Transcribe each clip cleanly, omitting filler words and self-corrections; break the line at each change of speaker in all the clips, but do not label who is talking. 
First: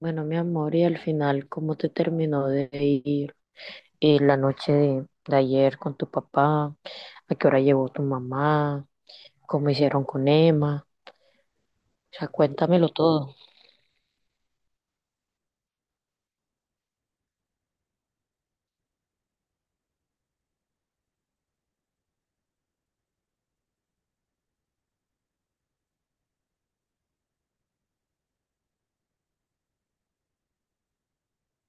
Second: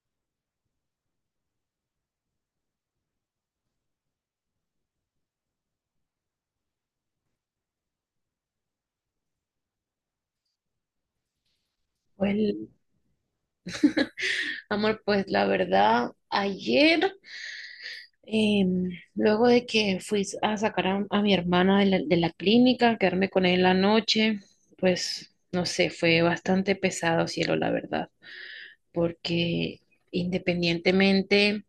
Bueno, mi amor, y al final, ¿cómo te terminó de ir la noche de ayer con tu papá? ¿A qué hora llegó tu mamá? ¿Cómo hicieron con Emma? O sea,
Pues,
cuéntamelo todo.
amor, pues la verdad, ayer, em, luego de que fui a sacar a mi hermana de la clínica, quedarme con él la noche, pues no sé, fue bastante pesado, cielo, la verdad, porque independientemente,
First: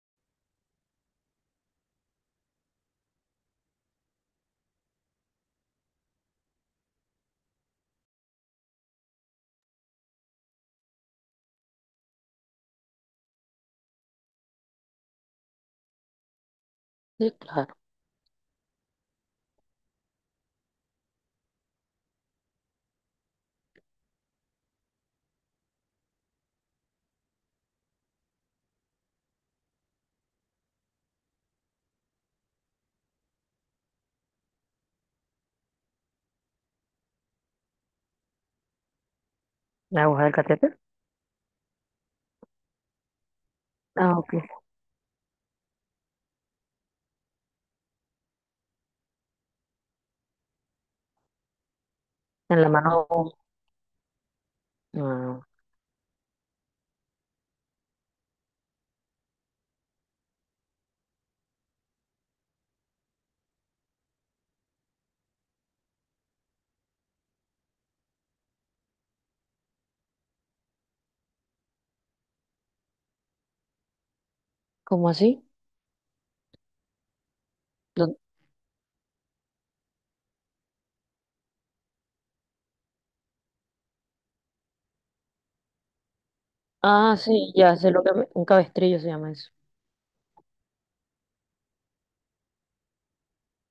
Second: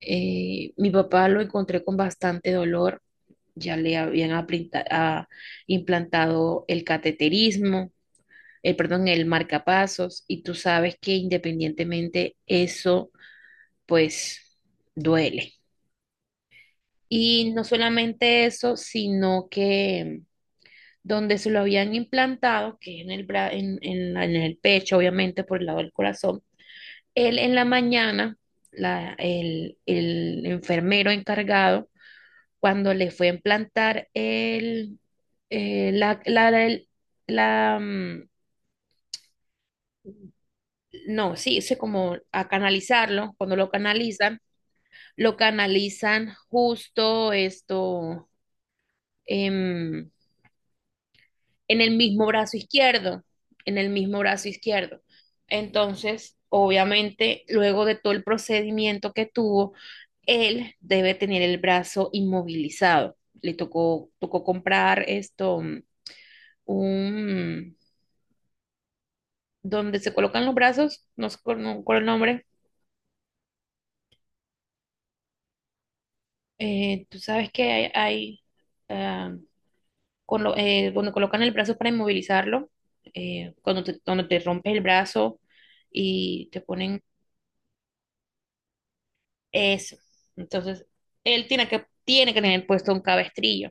mi papá lo encontré con bastante dolor, ya le habían implantado el cateterismo, perdón, el marcapasos, y tú sabes que independientemente eso pues duele.
Sí,
Y no
claro.
solamente eso, sino que donde se lo habían implantado, que es en el, bra- en la- en el pecho, obviamente por el lado del corazón. Él en la mañana, el enfermero encargado, cuando le fue a implantar el, la, la, el- la, mm,
¿La aguja del catéter?
no, sí, sé como a canalizarlo, cuando
Ah, ok.
lo canalizan justo esto, em, en el mismo brazo
En la mano.
izquierdo, en el mismo brazo izquierdo.
Ah.
Entonces, obviamente, luego de todo el procedimiento que tuvo, él debe tener el brazo inmovilizado. Le tocó comprar esto, un, donde se colocan los brazos, no sé cuál no, cuál es el nombre.
¿Cómo así?
Tú sabes que
¿Dó-
hay cuando colocan el brazo para inmovilizarlo, cuando te rompes el brazo y te ponen.
Ah, sí, ya sé lo que me- un cabestrillo se llama eso.
Eso. Entonces, él tiene que tener puesto un cabestrillo.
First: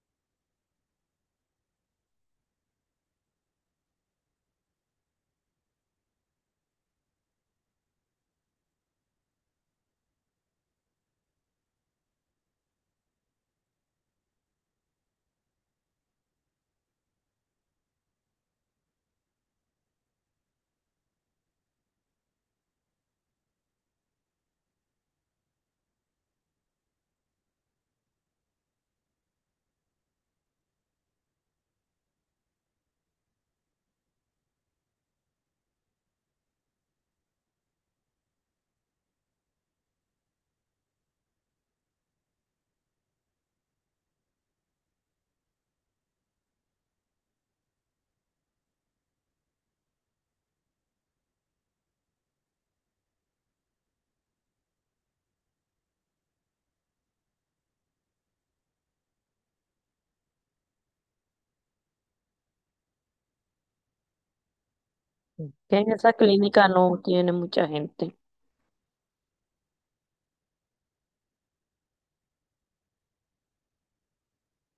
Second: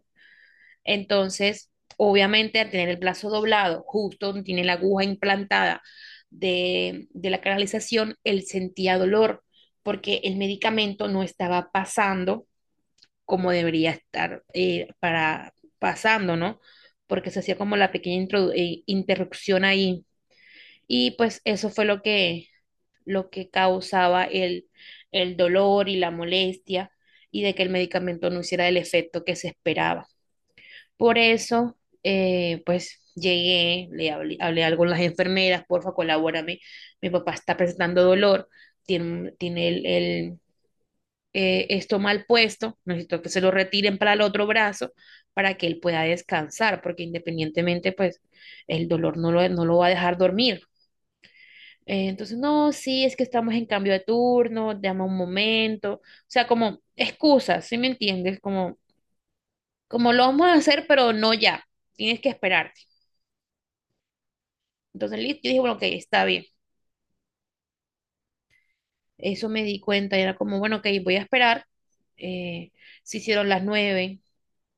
Entonces, obviamente, al tener el brazo doblado, justo donde tiene la aguja implantada de la canalización, él sentía dolor porque el medicamento no estaba pasando como debería estar para pasando, ¿no? Porque se hacía como la pequeña interrupción ahí. Y pues eso fue lo que causaba el dolor y la molestia, y de que el medicamento no hiciera el efecto que se esperaba. Por eso, pues llegué, hablé algo con las enfermeras: porfa, colabórame, mi papá está presentando dolor, tiene esto mal puesto, necesito que se lo retiren para el otro brazo para que él pueda descansar, porque independientemente, pues el dolor no lo va a dejar dormir. Entonces, no, sí, es que estamos en cambio de turno, llama un momento, o sea, como excusas, ¿sí me entiendes? Como lo vamos a hacer, pero no ya, tienes que esperarte. Entonces, listo, yo dije, bueno,
Que
ok,
en esa
está bien.
clínica no tiene mucha gente.
Eso me di cuenta, y era como, bueno, ok, voy a esperar. Eh, se hicieron las 9,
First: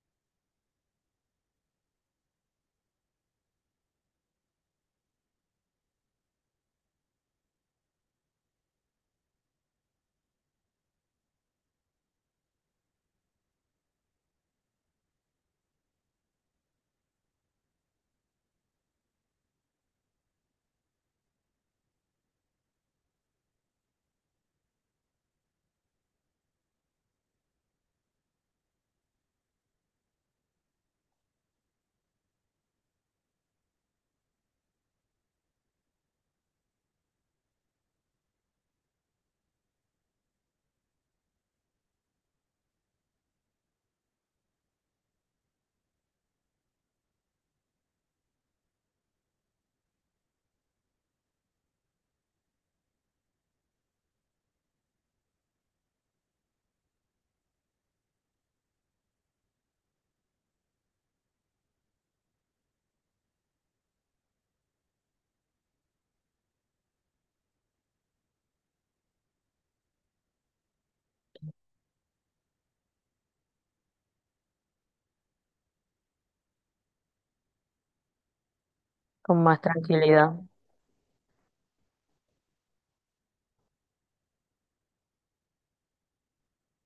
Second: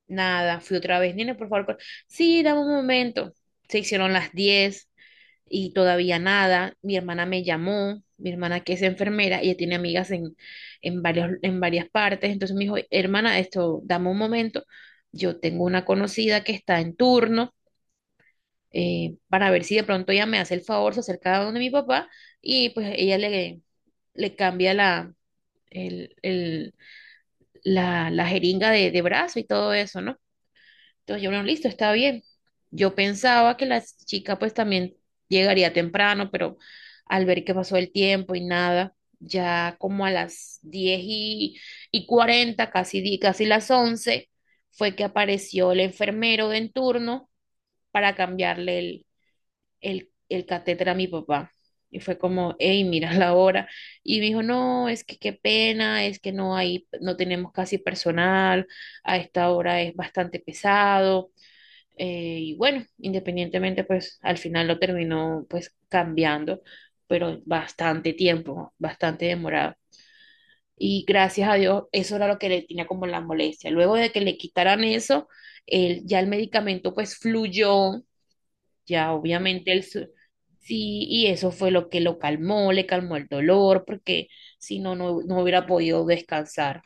nada, fui otra vez, nene, por favor, sí, dame un momento. Se hicieron las 10, y todavía nada. Mi hermana me llamó, mi hermana que es enfermera, ella tiene amigas en varias partes, entonces me dijo, hermana, esto, dame un momento, yo tengo una conocida que está en turno, para ver si de pronto ella me hace el favor, se acerca a donde mi papá y pues ella le cambia la, el- la jeringa de brazo y todo eso, ¿no? Entonces yo, bueno, listo, está bien. Yo pensaba que la chica pues también llegaría temprano, pero al ver que pasó el tiempo y nada, ya como a las 10 y 40, casi las 11, fue que apareció el enfermero de en turno para cambiarle el catéter a mi papá. Y fue como, hey, mira la hora. Y me dijo, no, es que qué pena, es que no tenemos casi personal, a esta hora es bastante pesado. Y bueno, independientemente, pues al final lo terminó pues cambiando, pero bastante tiempo, bastante demorado. Y gracias a Dios, eso era lo que le tenía como la molestia. Luego de que le quitaran eso, él, ya el medicamento pues fluyó, ya
Con más
obviamente
tranquilidad.
sí, y eso fue lo que lo calmó, le calmó el dolor, porque si no, no hubiera podido descansar.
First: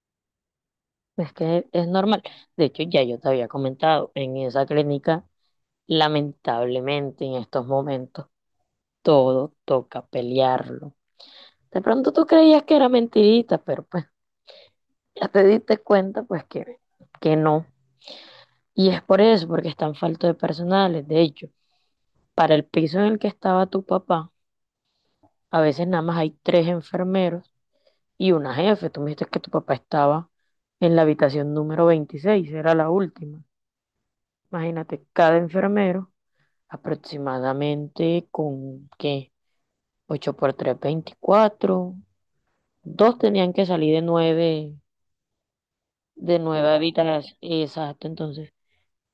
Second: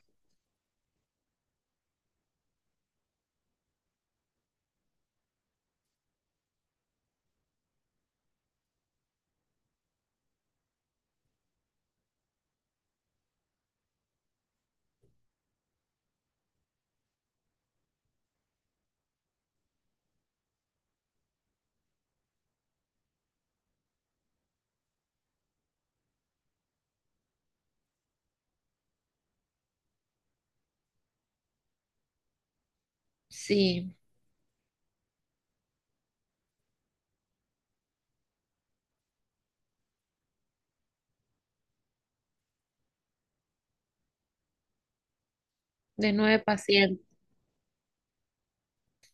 Es que es normal. De hecho, ya yo te había comentado, en esa clínica, lamentablemente, en estos momentos todo toca pelearlo. De pronto tú creías que era mentirita, pero pues ya te diste cuenta pues que no. Y es por eso, porque están faltos de personales. De hecho, para el piso en el que estaba tu papá, a veces nada más hay tres enfermeros y una jefe. Tú me dijiste que tu papá estaba en la habitación número 26, era la última.
Sí,
Imagínate, cada enfermero aproximadamente con, ¿qué? 8 por 3, 24 Dos tenían que salir
de
de
nueve
nueve
pacientes.
habitaciones. Exacto, entonces.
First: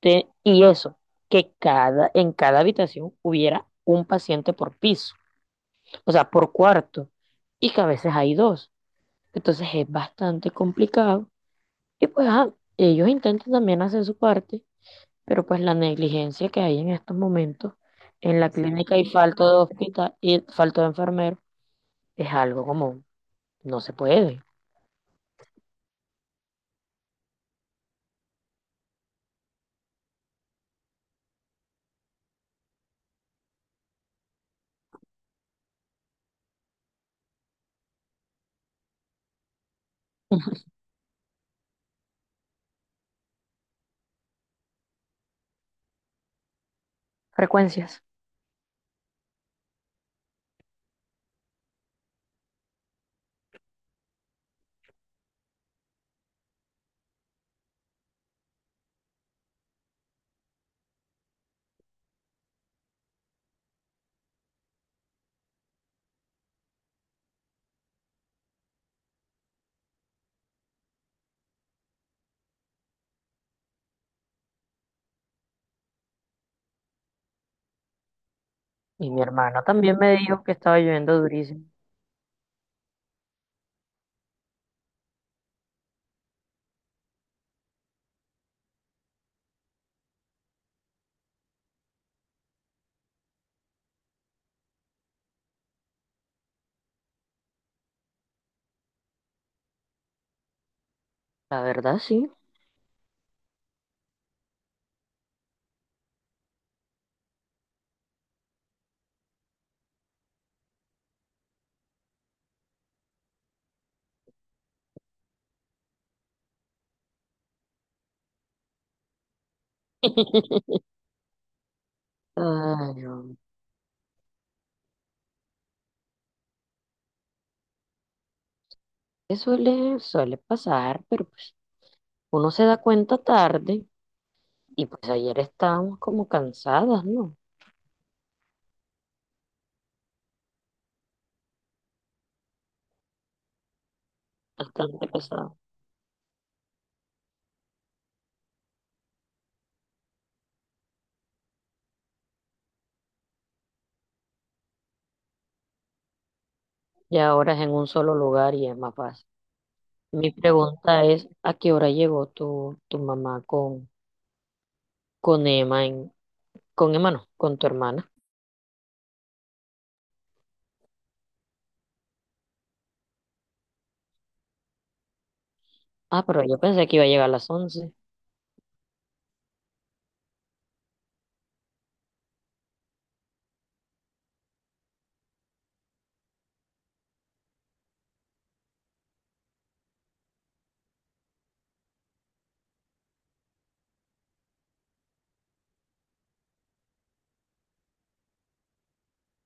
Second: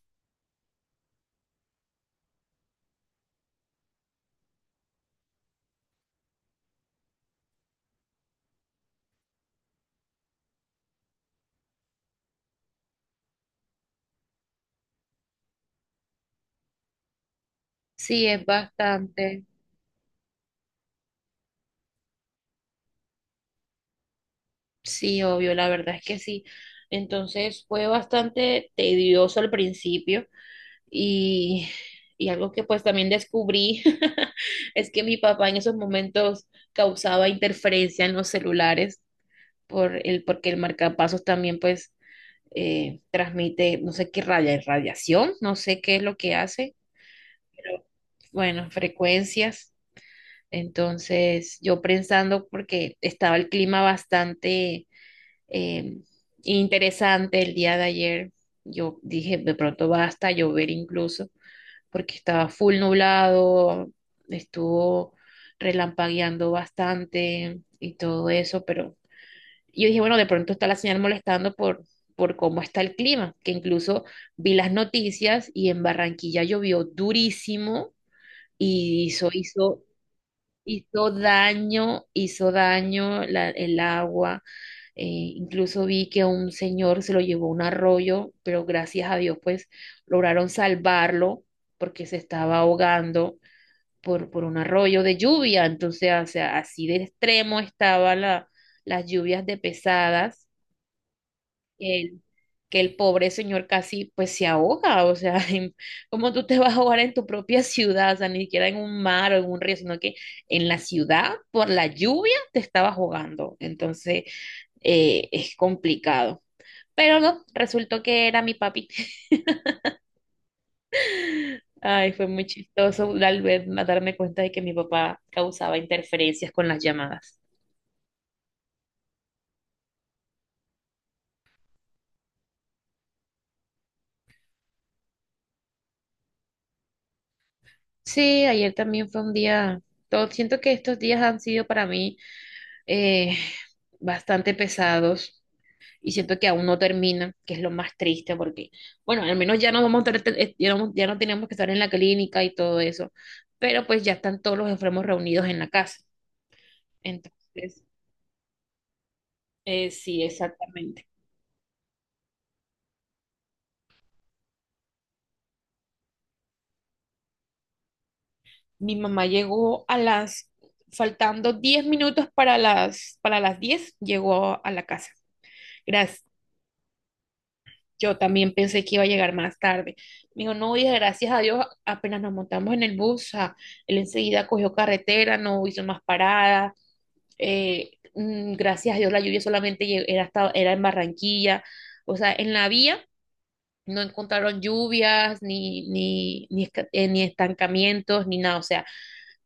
Te- y eso, que cada, en cada habitación hubiera un paciente por piso, o sea, por cuarto, y que a veces hay dos. Entonces es bastante complicado. Y pues ajá, ellos intentan también hacer su parte, pero pues la negligencia que hay en estos momentos
Sí,
en
es
la clínica y falta
bastante.
de hospital y falta de enfermero es algo como no se puede.
Sí, obvio, la verdad es que sí. Entonces fue bastante tedioso al principio y, y algo que pues también descubrí es que mi papá en esos momentos causaba interferencia en los celulares por el, porque el marcapasos también pues transmite, no sé qué raya, radiación, no sé qué es lo que hace, pero
Frecuencias.
bueno, frecuencias. Entonces yo pensando porque estaba el clima bastante eh, interesante el día de ayer. Yo dije, de pronto basta llover incluso, porque estaba full nublado, estuvo relampagueando bastante y todo eso, pero yo dije, bueno, de pronto está la señal molestando por cómo está el clima, que incluso vi las noticias y en Barranquilla llovió durísimo y
Y mi
hizo,
hermana
hizo,
también me dijo que estaba
hizo
lloviendo durísimo.
daño, hizo daño el agua, incluso vi que un señor se lo llevó un arroyo, pero gracias a Dios, pues lograron salvarlo porque se estaba ahogando por un arroyo de lluvia. Entonces, o sea, así de extremo estaban las lluvias de pesadas,
La verdad,
que el,
sí.
que el pobre señor casi pues se ahoga. O sea, ¿cómo tú te vas a ahogar en tu propia ciudad? O sea, ni siquiera en un mar o en un río, sino que en la ciudad, por la lluvia, te estabas ahogando. Entonces, es complicado. Pero no, resultó que era mi papi. Ay, fue muy
Ay,
chistoso
no.
a darme cuenta de que mi papá causaba interferencias con las llamadas.
Que suele pasar, pero pues uno se da cuenta tarde y pues ayer estábamos como cansadas, ¿no?
Sí, ayer también fue un día, todo, siento que estos días han sido para mí eh, bastante
Bastante
pesados,
pesadas.
y siento que aún no terminan, que es lo más triste porque, bueno, al menos ya no vamos a tener- ya no, ya no tenemos que estar en la clínica y todo eso, pero pues ya están todos los enfermos reunidos en la casa.
Y ahora es en
Entonces,
un solo lugar y es más fácil.
sí,
Mi pregunta
exactamente.
es, ¿a qué hora llegó tu mamá con Emma, en- con Emma no, con tu hermana?
Mi mamá llegó faltando 10 minutos para las diez, llegó a la casa. Gracias.
Ah, pero yo pensé que iba a llegar a las 11.
Yo también pensé que iba a llegar más tarde. Me dijo, no, hija, gracias a Dios, apenas nos montamos en el bus, o él enseguida cogió carretera, no hizo más paradas. Gracias a Dios, la lluvia solamente era en Barranquilla. O sea, en la vía no encontraron lluvias, ni estancamientos, ni nada. O sea,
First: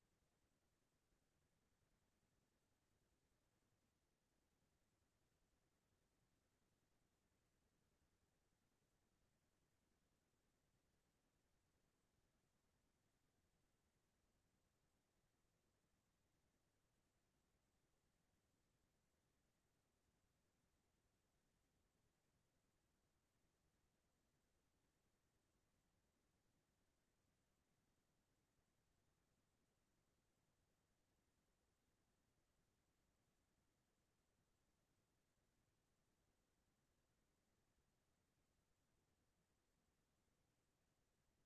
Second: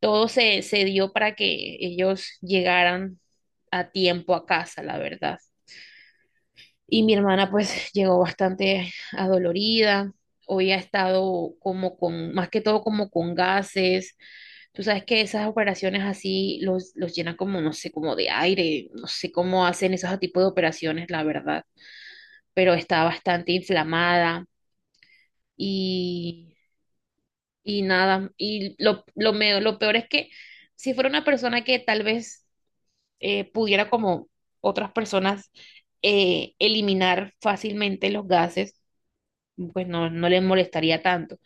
todo se dio para que ellos llegaran a tiempo a casa, la verdad. Y mi hermana pues llegó bastante adolorida, hoy ha estado más que todo como con gases. Tú sabes que esas operaciones así los llenan como, no sé, como de aire, no sé cómo hacen esos tipos de operaciones, la verdad, pero está bastante inflamada, y, y nada, y lo peor es que si fuera una persona que tal vez pudiera como otras personas eliminar fácilmente los gases, pues no le molestaría tanto.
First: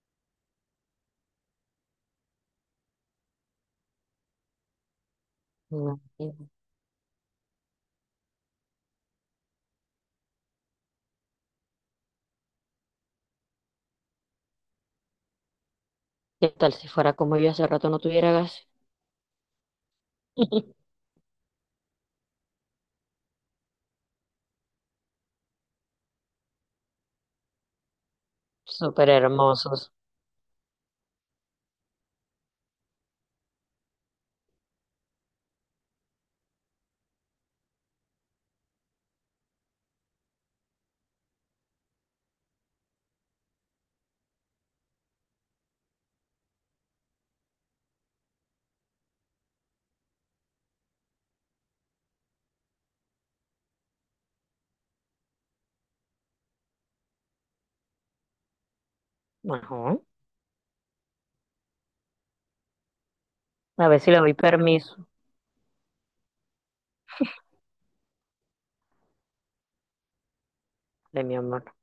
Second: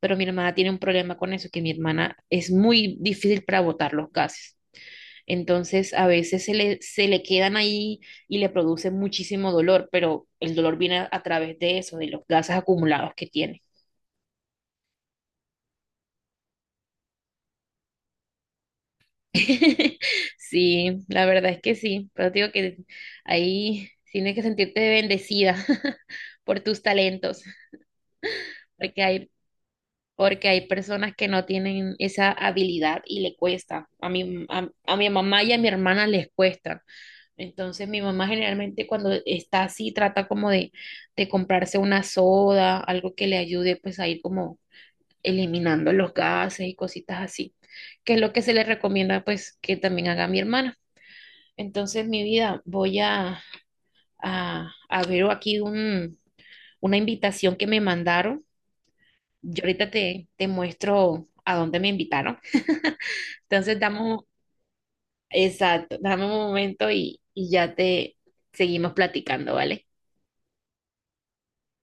Pero mi hermana tiene un problema con eso, que mi hermana es muy difícil para botar los gases. Entonces, a
Imagínate.
veces se le quedan ahí y le produce muchísimo dolor, pero el dolor viene a través de eso, de los gases acumulados que tiene.
¿Qué tal si fuera como yo hace rato no tuviera gas?
Sí, la verdad es que sí, pero te digo que ahí tienes que sentirte bendecida por tus talentos. porque
Súper
hay,
hermosos.
porque hay personas que no tienen esa habilidad y le cuesta. A mi mamá y a mi hermana les cuesta. Entonces mi mamá generalmente cuando está así trata como de comprarse una soda, algo que le ayude pues a ir como eliminando los gases y cositas así, que es lo que se le recomienda pues que también haga mi hermana. Entonces mi vida voy a ver aquí una invitación que me mandaron. Yo ahorita
Ajá.
te muestro a dónde me invitaron. Entonces,
A ver si le doy permiso
exacto, dame un momento y ya te seguimos platicando, ¿vale?
de mi amor.